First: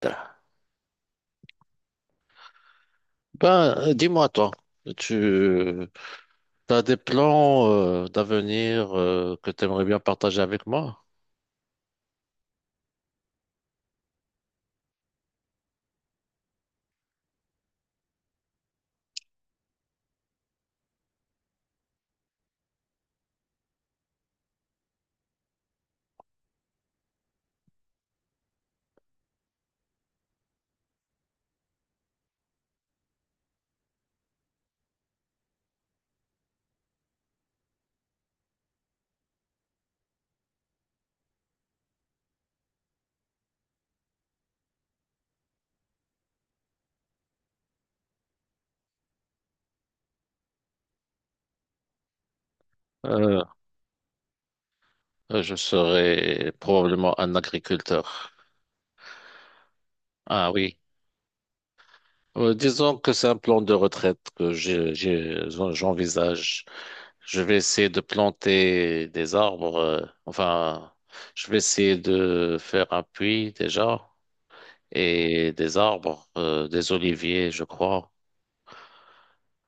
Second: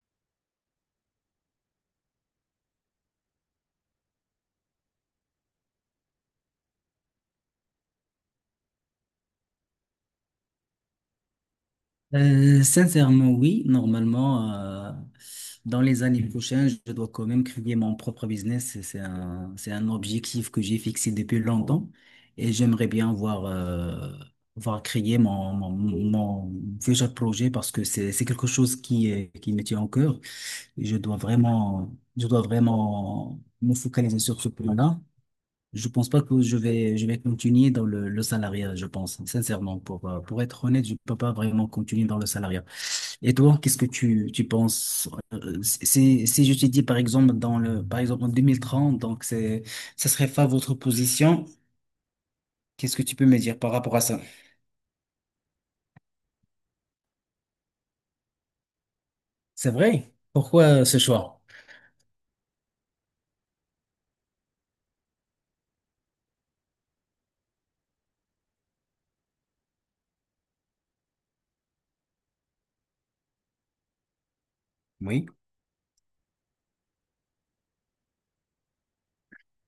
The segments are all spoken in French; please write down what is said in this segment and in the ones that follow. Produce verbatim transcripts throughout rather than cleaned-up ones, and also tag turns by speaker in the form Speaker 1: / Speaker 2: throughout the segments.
Speaker 1: Ben, euh, dis-moi toi, tu as des plans euh, d'avenir euh, que tu aimerais bien partager avec moi?
Speaker 2: Euh, sincèrement, oui. Normalement, euh, dans les années prochaines, je dois quand même créer mon propre business. C'est c'est un, c'est un objectif que j'ai fixé depuis longtemps et j'aimerais bien voir, euh, voir créer mon, mon, mon futur projet parce que c'est, c'est quelque chose qui, est- qui me tient au cœur. Et je dois vraiment, je dois vraiment me focaliser sur ce plan-là. Je pense pas que je vais, je vais continuer dans le, le salariat, je pense, sincèrement. Pour, euh, pour être honnête, je peux pas vraiment continuer dans le salariat. Et toi, qu'est-ce que tu, tu penses? euh, Si, si je te dis, par exemple, dans le, par exemple, en deux mille trente, donc c'est, ça serait pas votre position, qu'est-ce que tu peux me
Speaker 1: Euh,
Speaker 2: dire par rapport à ça?
Speaker 1: euh, je serai probablement un agriculteur.
Speaker 2: C'est vrai?
Speaker 1: Ah
Speaker 2: Pourquoi
Speaker 1: oui.
Speaker 2: euh, ce choix?
Speaker 1: Euh, disons que c'est un plan de retraite que j'ai, j'ai- j'envisage. Je vais essayer de planter des arbres. Euh, enfin, je vais essayer de faire un puits déjà
Speaker 2: Oui,
Speaker 1: et des arbres, euh, des oliviers, je crois.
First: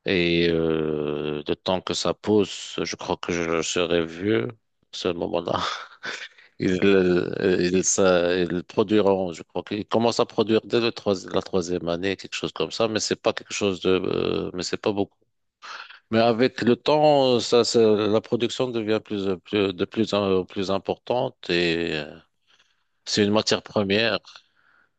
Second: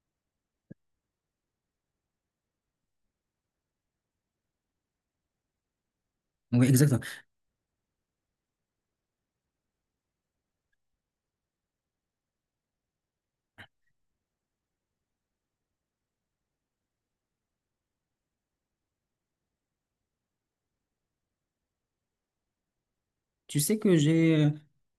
Speaker 1: Et euh, le temps que ça pousse, je crois que je serai vieux. À ce moment-là,
Speaker 2: Oui,
Speaker 1: ils,
Speaker 2: exactement.
Speaker 1: euh, ils, ça- ils produiront, je crois qu'ils commencent à produire dès le trois- la troisième année, quelque chose comme ça, mais c'est pas quelque chose de, euh, mais c'est pas beaucoup. Mais avec le temps, ça, ça- la production devient plus, plus- de plus en plus importante et euh, c'est une
Speaker 2: Tu
Speaker 1: matière
Speaker 2: sais que
Speaker 1: première.
Speaker 2: j'ai,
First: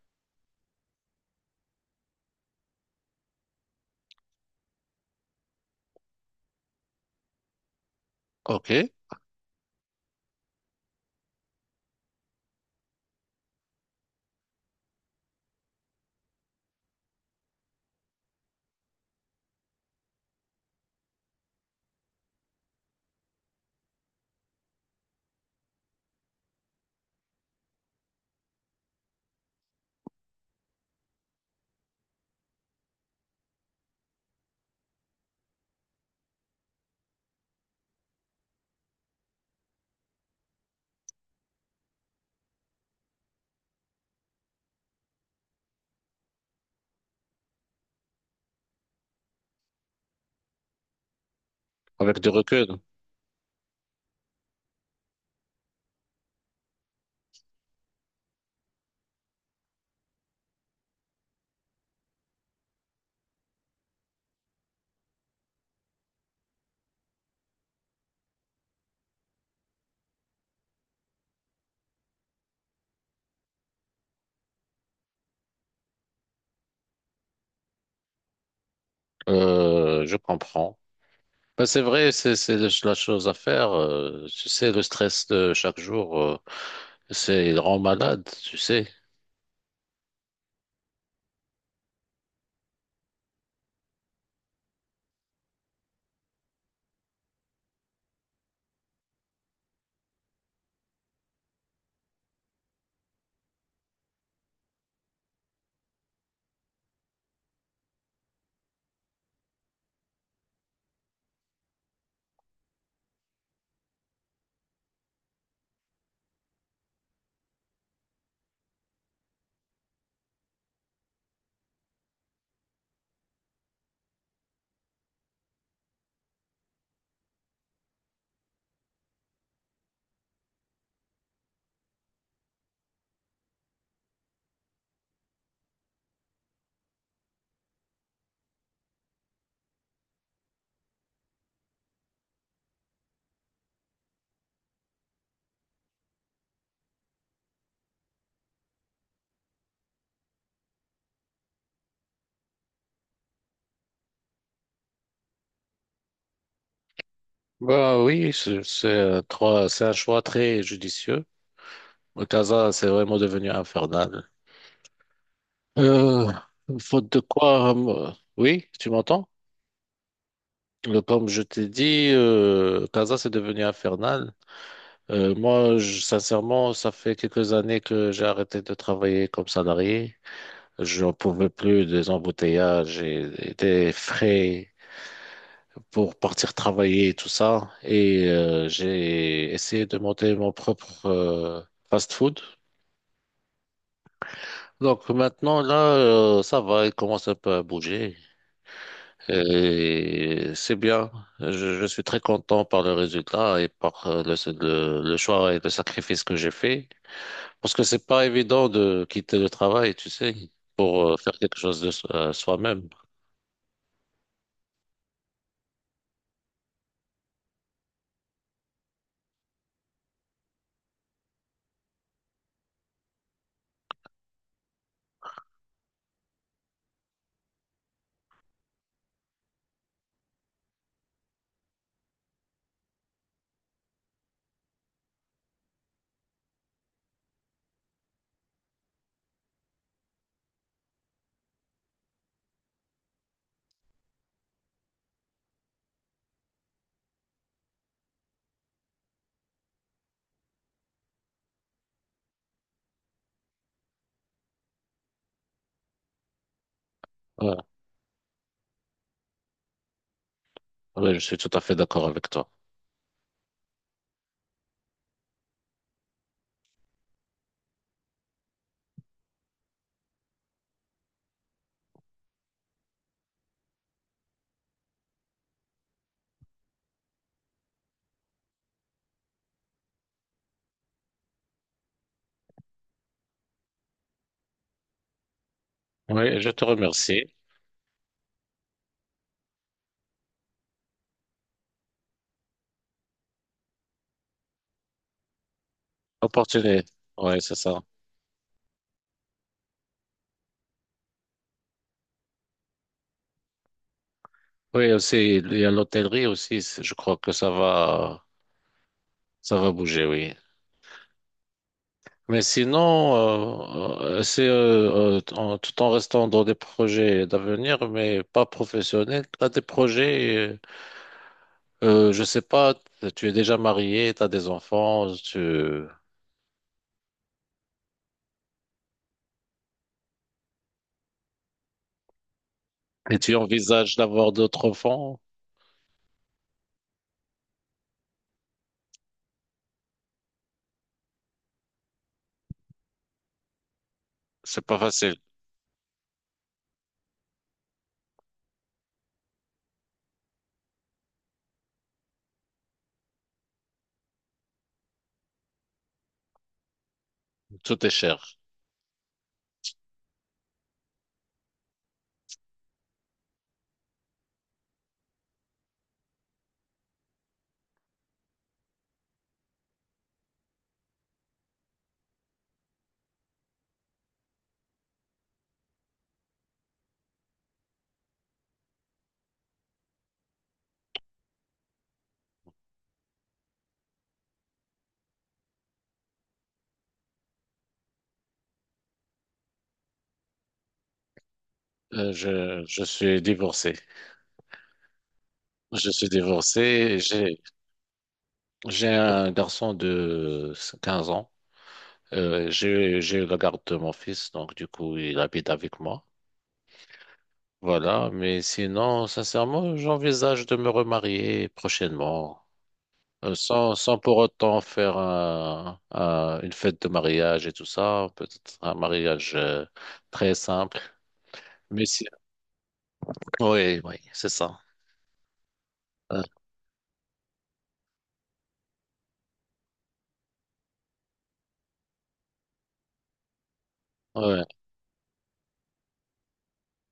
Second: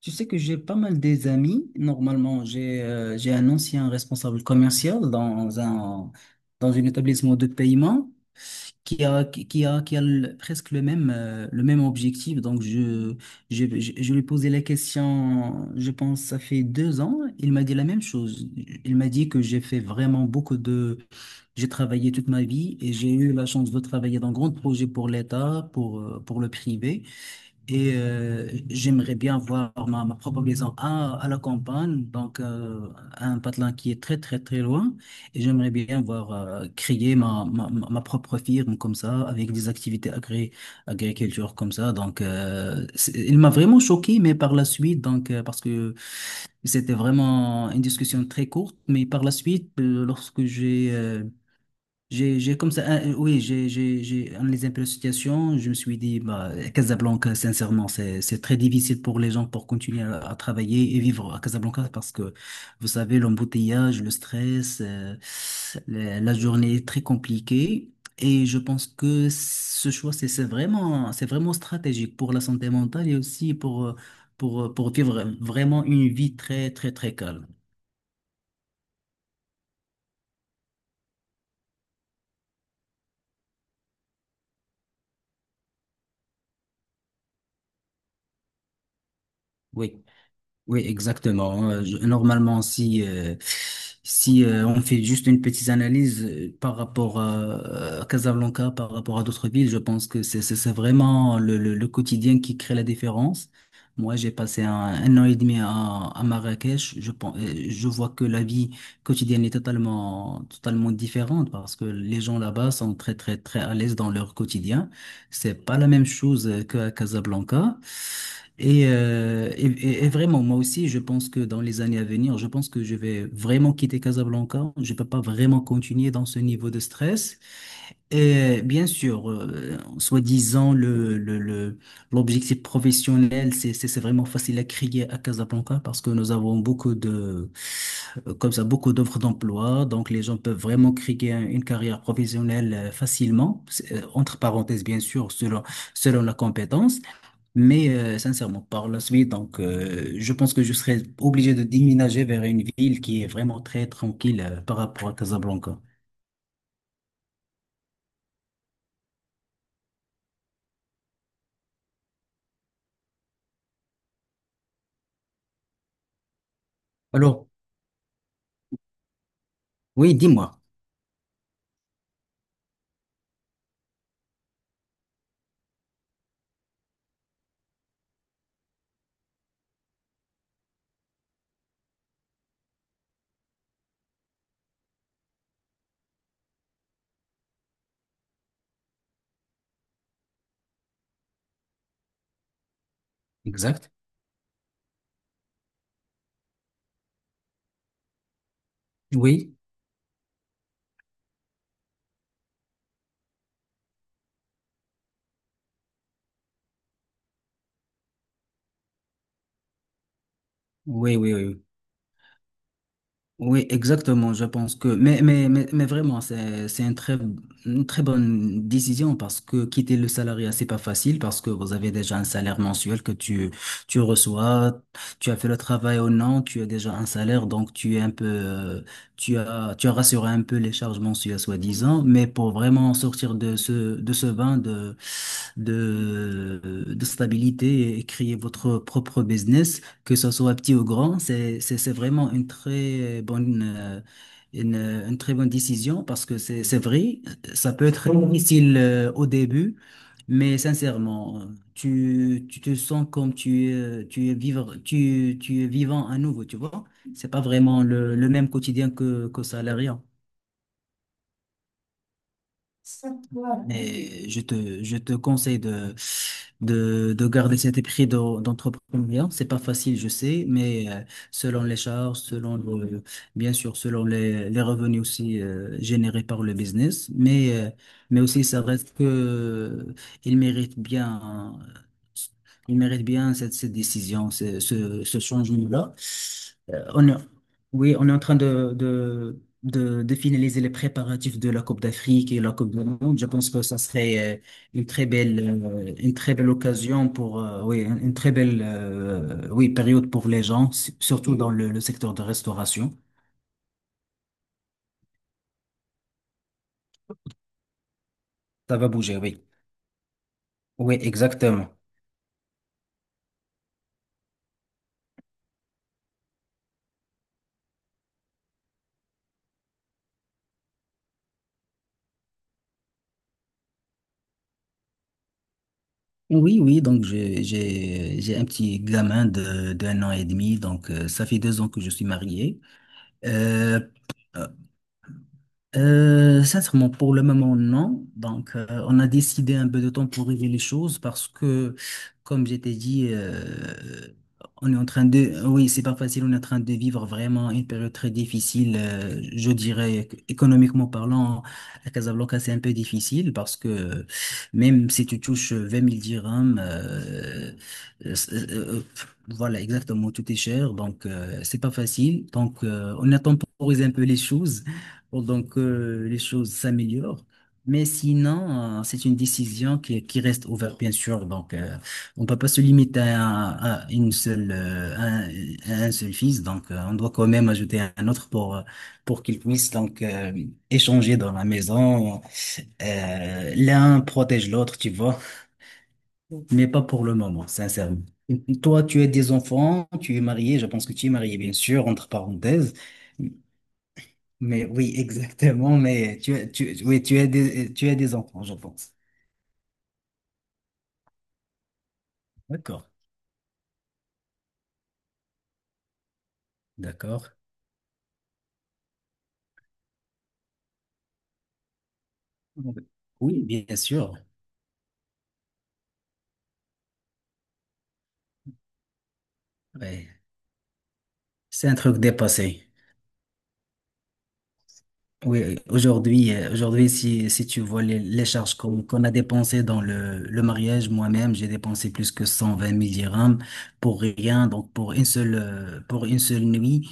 Speaker 2: Tu sais que j'ai pas mal des amis. Normalement, j'ai, euh, j'ai un ancien responsable commercial dans un, dans un établissement de paiement.
Speaker 1: OK,
Speaker 2: qui a, qui a, qui a le- presque le même, euh, le même objectif. Donc, je, je, je, je lui ai posé la question, je pense, ça fait deux ans. Il m'a dit la même chose. Il m'a dit que j'ai fait vraiment beaucoup de… J'ai travaillé toute ma vie et j'ai eu la chance de travailler dans grands projets pour l'État, pour, euh, pour le privé. Et euh, j'aimerais bien voir ma, ma propre maison à, à la campagne, donc euh, à un patelin qui est très très très loin. Et j'aimerais bien voir euh, créer ma, ma, ma ma propre firme comme ça, avec des activités agri agriculture comme ça. Donc euh, c'est- il m'a vraiment choqué, mais par la suite, donc euh, parce que c'était vraiment une discussion très courte, mais par la suite, euh, lorsque j'ai euh,
Speaker 1: avec du
Speaker 2: j'ai, j'ai comme
Speaker 1: recul,
Speaker 2: ça, euh, oui, j'ai, j'ai, j'ai analysé un peu la situation. Je me suis dit, bah, Casablanca, sincèrement, c'est, c'est très difficile pour les gens pour continuer à, à travailler et vivre à Casablanca parce que, vous savez, l'embouteillage, le stress, euh, la, la journée est très compliquée. Et je pense que ce choix, c'est, c'est vraiment, c'est vraiment stratégique pour la santé mentale et aussi pour, euh, pour, euh, pour vivre vraiment une vie très, très, très calme.
Speaker 1: euh, je comprends. Ben, c'est vrai, c'est c'est la chose à faire. Euh, tu sais, le stress de chaque jour, euh, c'est il rend malade, tu sais.
Speaker 2: Oui. Oui, exactement. Euh, je- Normalement, si, euh, si euh, on fait juste une petite analyse euh, par rapport à, à Casablanca, par rapport à d'autres villes, je pense que c'est c'est- c'est vraiment le, le, le quotidien qui crée la différence. Moi, j'ai passé un, un an et demi à, à Marrakech. Je pense, euh, je vois que la vie quotidienne est totalement, totalement différente parce que les gens là-bas sont très, très, très à l'aise dans leur quotidien. C'est pas la même chose euh, qu'à Casablanca. Et, euh, et, et- et vraiment, moi aussi, je pense que dans les années à venir, je pense que je vais vraiment quitter Casablanca. Je peux pas vraiment continuer dans ce niveau de stress. Et bien sûr, euh, soi-disant, le, le, le- l'objectif professionnel, c'est, c'est c'est vraiment facile à crier à Casablanca parce que nous avons beaucoup de, euh, comme ça, beaucoup d'offres d'emploi. Donc, les gens peuvent vraiment crier un- une carrière professionnelle euh, facilement. C'est, euh, entre parenthèses, bien sûr, selon, selon la compétence. Mais euh, sincèrement, par la suite, donc, euh, je pense que je serais obligé de déménager vers une ville qui est vraiment très tranquille euh, par rapport à Casablanca.
Speaker 1: Bah oui, c'est c'est un trois- c'est un choix très judicieux. Le Casa, c'est vraiment devenu infernal. Euh, Faute de
Speaker 2: Alors,
Speaker 1: quoi, euh, oui, tu m'entends?
Speaker 2: oui, dis-moi.
Speaker 1: Euh, Comme je t'ai dit, euh, Casa, c'est devenu infernal. Euh, moi, je- sincèrement, ça fait quelques années que j'ai arrêté de travailler comme salarié. Je n'en pouvais plus des embouteillages et des frais pour partir travailler et tout ça. Et euh, j'ai essayé de monter mon propre euh, fast-food.
Speaker 2: Exact.
Speaker 1: Donc maintenant, là, euh, ça va, il commence un peu à bouger.
Speaker 2: Oui,
Speaker 1: Et c'est bien. Je, je suis très content par le résultat et par euh, le, le, le choix et le sacrifice que j'ai fait. Parce que c'est pas évident de quitter le travail, tu sais, pour
Speaker 2: oui,
Speaker 1: euh, faire
Speaker 2: oui,
Speaker 1: quelque
Speaker 2: oui.
Speaker 1: chose de so- euh, soi-même.
Speaker 2: Oui, exactement, je pense que… Mais, mais, mais, mais vraiment, c'est, c'est une très, une très bonne décision parce que quitter le salariat, c'est pas facile parce que vous avez déjà un salaire mensuel que tu, tu reçois, tu as fait le travail ou non, tu as déjà un salaire, donc tu es un peu… euh, Tu as, tu as rassuré un peu les charges mensuelles, soi-disant, mais pour vraiment sortir de ce, de ce bain de, de stabilité et créer votre propre business, que ce soit petit ou grand, c'est, c'est, c'est vraiment une très bonne, euh, une, une très bonne décision parce que c'est, c'est vrai, ça peut être difficile euh, au début, mais sincèrement, tu, tu te sens comme tu, es- tu es vivre, tu, tu es vivant à nouveau, tu vois. C'est pas
Speaker 1: Voilà.
Speaker 2: vraiment le, le même quotidien que, que salariat.
Speaker 1: ouais Oui, je suis tout à fait d'accord avec toi.
Speaker 2: Et je te, je te conseille de, de, de garder cet esprit d'en- d'entrepreneuriat. C'est pas facile, je sais, mais euh, selon les charges, selon le- bien sûr, selon les, les revenus aussi euh, générés par le business, mais, euh, mais aussi ça reste que il mérite bien, il mérite bien cette, cette décision, ce, ce, ce changement-là.
Speaker 1: Oui, je te
Speaker 2: Euh, on,
Speaker 1: remercie.
Speaker 2: oui, on est en train de, de, de, de finaliser les préparatifs de la Coupe d'Afrique et la Coupe du Monde. Je pense que ça serait euh, une très belle, euh, une très belle
Speaker 1: Opportunité.
Speaker 2: occasion
Speaker 1: Oui,
Speaker 2: pour,
Speaker 1: c'est
Speaker 2: euh,
Speaker 1: ça.
Speaker 2: oui, une une très belle, euh, oui, période pour les gens, s- surtout dans le, le secteur de restauration.
Speaker 1: Oui, aussi, il y a l'hôtellerie aussi. c'est- Je crois que ça va,
Speaker 2: Ça va bouger, oui.
Speaker 1: ça va bouger, oui.
Speaker 2: Oui, exactement.
Speaker 1: Mais sinon, euh, euh, c'est euh, euh, en- tout en restant dans des projets d'avenir, mais pas professionnels. T'as des projets, euh, euh, je sais pas, tu es déjà marié, t'as des enfants, tu...
Speaker 2: Oui, oui, donc j'ai j'ai j'ai un petit gamin de d'un an et demi, donc euh, ça fait deux ans que je suis marié.
Speaker 1: Et tu
Speaker 2: Euh,
Speaker 1: envisages d'avoir d'autres enfants,
Speaker 2: Euh, sincèrement, pour le moment, non. Donc, euh, on a décidé un peu de temps pour régler les choses parce que, comme je t'ai dit, euh,
Speaker 1: c'est
Speaker 2: on est
Speaker 1: pas
Speaker 2: en train
Speaker 1: facile,
Speaker 2: de, oui, c'est pas facile, on est en train de vivre vraiment une période très difficile. Euh, je dirais que, économiquement parlant, à Casablanca, c'est un peu difficile parce que même si tu touches vingt mille dirhams, euh,
Speaker 1: tout est
Speaker 2: euh,
Speaker 1: cher.
Speaker 2: euh, voilà, exactement, tout est cher. Donc, euh, c'est pas facile. Donc, euh, on a temporisé un peu les choses pendant que les choses s'améliorent. Mais sinon, euh, c'est une décision qui, qui reste ouverte, bien sûr. Donc, euh, on ne peut pas se limiter à, à une seule, euh, à un, à un seul fils. Donc, euh, on doit quand même ajouter un autre pour, euh, pour qu'il puisse donc euh, échanger dans la maison. Euh, l'un protège l'autre, tu vois. Mais pas pour le moment, sincèrement. Toi, tu as des enfants, tu es marié. Je pense que tu es marié, bien sûr, entre
Speaker 1: Euh, je,
Speaker 2: parenthèses.
Speaker 1: je suis divorcé.
Speaker 2: Mais oui, exactement.
Speaker 1: Je suis
Speaker 2: Mais tu as,
Speaker 1: divorcé,
Speaker 2: tu,
Speaker 1: et
Speaker 2: oui, tu as
Speaker 1: j'ai,
Speaker 2: des, tu as des enfants, je
Speaker 1: j'ai
Speaker 2: pense.
Speaker 1: un garçon de quinze ans. Euh,
Speaker 2: D'accord,
Speaker 1: je, je regarde mon fils, donc du coup, il habite avec moi.
Speaker 2: d'accord.
Speaker 1: Voilà, mais sinon, sincèrement, j'envisage de me remarier prochainement. Euh,
Speaker 2: Oui,
Speaker 1: sans,
Speaker 2: bien
Speaker 1: sans pour
Speaker 2: sûr.
Speaker 1: autant faire un- un- une fête de mariage et tout ça, peut-être un mariage euh,
Speaker 2: Ouais.
Speaker 1: très simple.
Speaker 2: C'est un
Speaker 1: Mais
Speaker 2: truc
Speaker 1: si...
Speaker 2: dépassé.
Speaker 1: Oui, oui, c'est ça.
Speaker 2: Oui,
Speaker 1: Euh,
Speaker 2: aujourd'hui, euh, aujourd'hui, si, si tu vois les, les charges qu'on qu'on a dépensées dans le, le mariage, moi-même, j'ai dépensé plus que cent vingt mille dirhams pour
Speaker 1: ouais,
Speaker 2: rien, donc pour une seule, euh, pour une seule nuit.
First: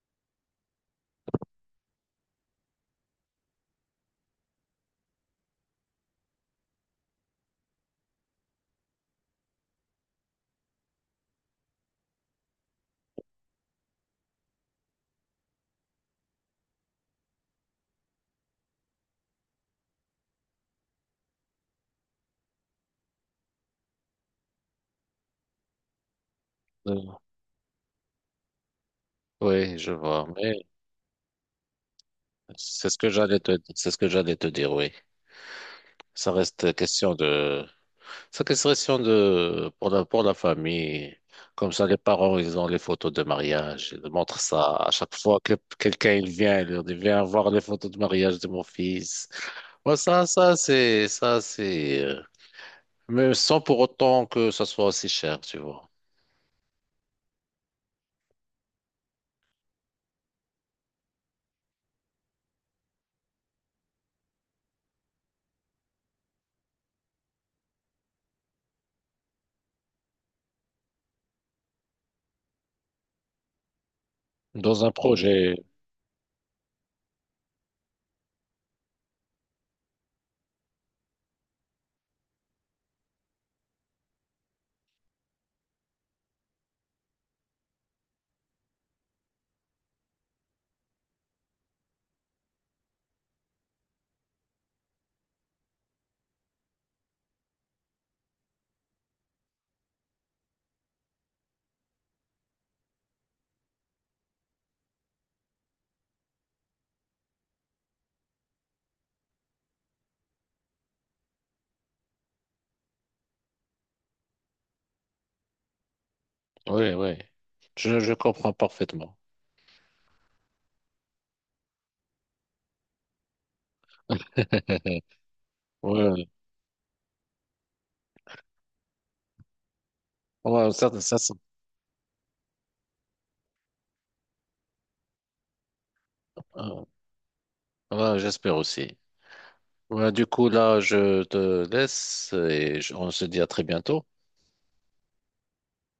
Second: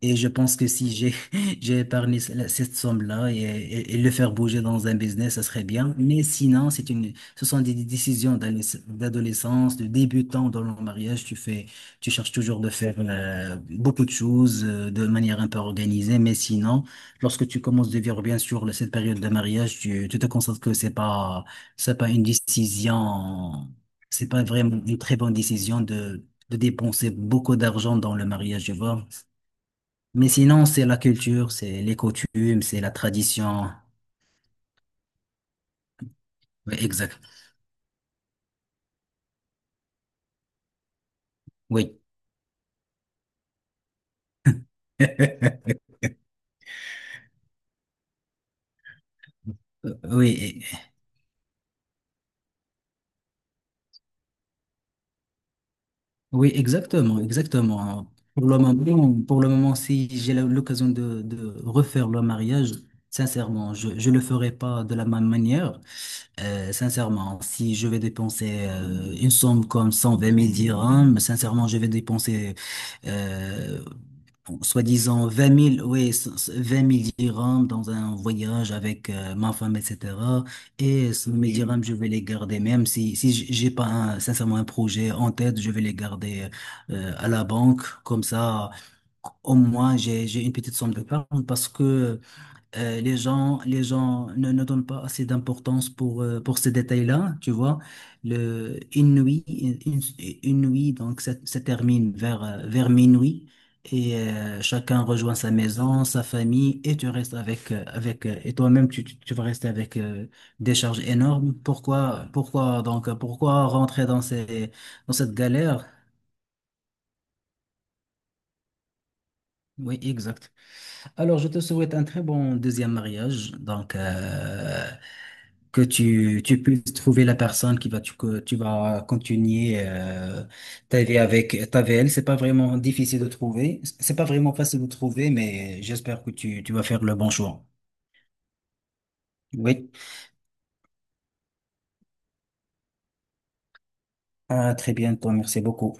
Speaker 2: Et je pense que si j'ai, j'ai épargné ce- cette somme-là et, et- et le faire bouger dans un business, ça serait bien. Mais sinon, c'est une, ce sont des décisions d'adolesc- d'adolescence, de débutant dans le mariage. Tu fais, tu cherches toujours de faire euh, beaucoup de choses euh, de manière un peu organisée, mais sinon, lorsque tu commences de vivre, bien sûr, cette période de mariage, tu, tu te constates que c'est pas, c'est pas une décision, c'est pas vraiment une très bonne décision de, de dépenser
Speaker 1: euh,
Speaker 2: beaucoup d'argent dans le mariage, tu vois.
Speaker 1: oui, je vois.
Speaker 2: Mais
Speaker 1: Mais
Speaker 2: sinon, c'est la culture, c'est les coutumes, c'est
Speaker 1: c'est
Speaker 2: la
Speaker 1: ce que j'allais te,
Speaker 2: tradition.
Speaker 1: c'est ce que j'allais te dire, oui. Ça reste
Speaker 2: Oui,
Speaker 1: question
Speaker 2: exact.
Speaker 1: de séquestration de, pour la, pour la famille. Comme ça, les
Speaker 2: Oui.
Speaker 1: parents, ils ont les photos de mariage. Ils montrent ça à chaque fois que quelqu'un il vient. Ils leur disent, viens voir les photos de mariage de mon fils. Ouais, ça, ça,
Speaker 2: Oui,
Speaker 1: c'est, ça, c'est, euh, mais sans pour autant que ça soit aussi cher, tu vois.
Speaker 2: oui, exactement, exactement. Pour le moment, pour le moment, si j'ai la- l'occasion de, de refaire le mariage, sincèrement, je, je le ferai pas de la même manière. Euh, sincèrement, si je vais dépenser euh, une somme comme cent vingt mille dirhams, sincèrement, je vais dépenser, euh, bon,
Speaker 1: Dans un
Speaker 2: soi-disant, vingt
Speaker 1: projet,
Speaker 2: mille oui, c- c- vingt mille dirhams dans un voyage avec euh, ma femme, et cetera. Et ce- mes dirhams, je vais les garder, même si, si j- j'ai pas, un- sincèrement, un projet en tête, je vais les garder euh, à la banque. Comme ça, au moins, j'ai, j'ai une petite somme de d'épargne parce que euh, les gens, les gens ne, ne donnent pas assez d'importance pour, euh, pour ces détails-là, tu vois. Le, une nuit, une, une nuit, donc ça, ça termine vers, euh, vers minuit et euh, chacun rejoint sa maison, sa famille et tu restes avec, euh, avec euh, et toi-même tu, tu tu vas rester avec euh, des charges énormes. Pourquoi, pourquoi donc, pourquoi rentrer dans ces, dans cette galère?
Speaker 1: oui, oui. Je, je comprends parfaitement.
Speaker 2: Oui, exact. Alors, je te souhaite un très bon deuxième mariage. Donc, euh, que
Speaker 1: Ouais,
Speaker 2: tu, tu puisses trouver la personne qui va, tu, que tu vas continuer euh,
Speaker 1: ouais, ça,
Speaker 2: ta
Speaker 1: ça,
Speaker 2: vie
Speaker 1: ça-
Speaker 2: avec, ta vie elle. C'est pas vraiment difficile de trouver. C'est pas vraiment facile de trouver, mais j'espère que tu, tu vas
Speaker 1: euh,
Speaker 2: faire le bon choix.
Speaker 1: ouais, j'espère aussi.
Speaker 2: Oui.
Speaker 1: Ouais, du coup, là, je te laisse et je- on se dit à très bientôt.
Speaker 2: À très bientôt. Merci beaucoup.